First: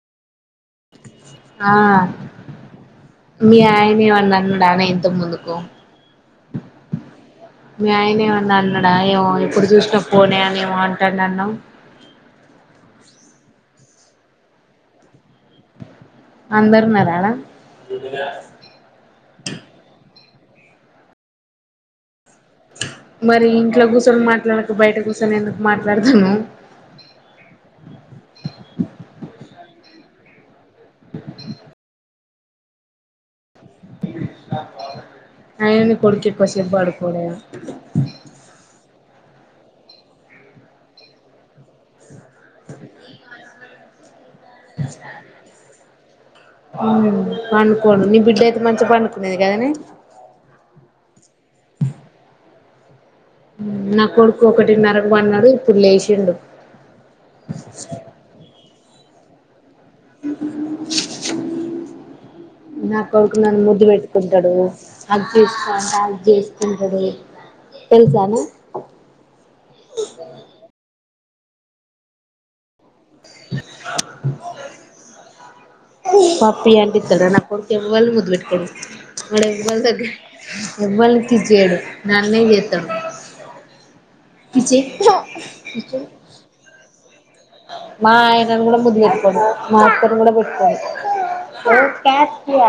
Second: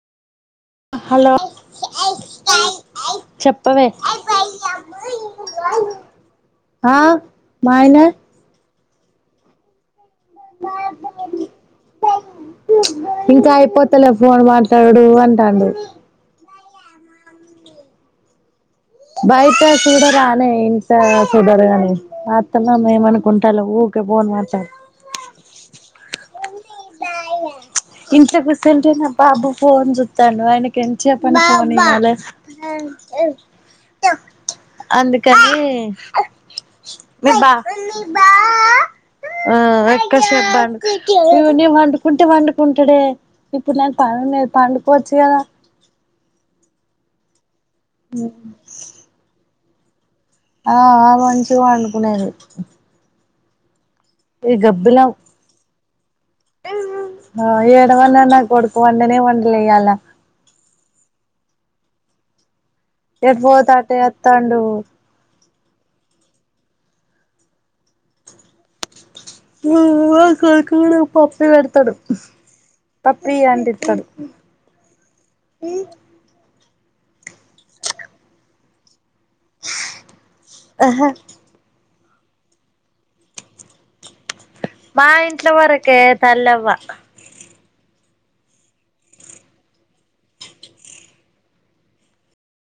Hello ఆ మీ చెప్పవే ఆయనేమడిన్నాడాన ఇంత ముందుకు ఆ మీ మాయన ఆయన ఏమన్నా అన్నాడా ఏమో ఎప్పుడు చూసినప్పు పోనే అనిమ అంటాడు అనువు ఇంకా అయిపోతలే ఫోన్ మాట్లాడు అంటాడు అందరూ [inaudible] అ ఇంత సుధారుగానే [unintelligible] అల మరి మేమనుకుంటాల ఇంట్లో ఊక కూర్చొని పోన్ మాట్లాడక మాట్లాడతా బయట కూర్చొని ఎందుకు మాట్లాడుతున్నావ్ ఇంట్లో కూస్తంటే నా బాబు ఫోన్ చూతాను ఆయనకి ఎంచెపని ఫోన్ ఇవ్వాలి అ అందుకని ఎక్కువసేపు పడుకోడే మీ బా ఆ ఎక్క సెబన్ యూనిమాండ్ కుంటే పండుకుంటాడే ఇప్పుడు నాకు పనున్నది పండుకోవచ్చు కదా. పండుకొడు నీ బిడ్డ అయితే మంచిగా పండుకునేది కదానె ఆ మంచిగా పనుకునేది. నా కొడుకు ఒకటిన్నరకు పన్నాడు ఇప్పుడు లేచ ఏడ వన్నా నా కొడుకు వంటనే వండలేయ్యాలా. నాకు కొడుకు ఎటు నన్ను పోతే ముద్దు అటే పెట్టుకుంటాడు వత్తాండు అ చూసుంట చేస్తుంటడు తెలుసానే ఉ ఉ కా కాడ పప్పే పెడతాడు. అ ప్రియా అంటత్రదు ఉ పియా అంటిత్తడ నా కొడుకు కెవల్ను ముద్బట్టుక అడు ఎవ్వలి దగ్గర ఎవ్వలికి చేయడు. నన్నేం చేత్తడు విచ్చే మా ఇంట్లో వరకే తల్లవ్వ మా ఆయనను కూడా ముదిపెట్టుకోడు మా అత్తని కూడా ముద్దు పెట్టుకో ఓ కేస్ కీయ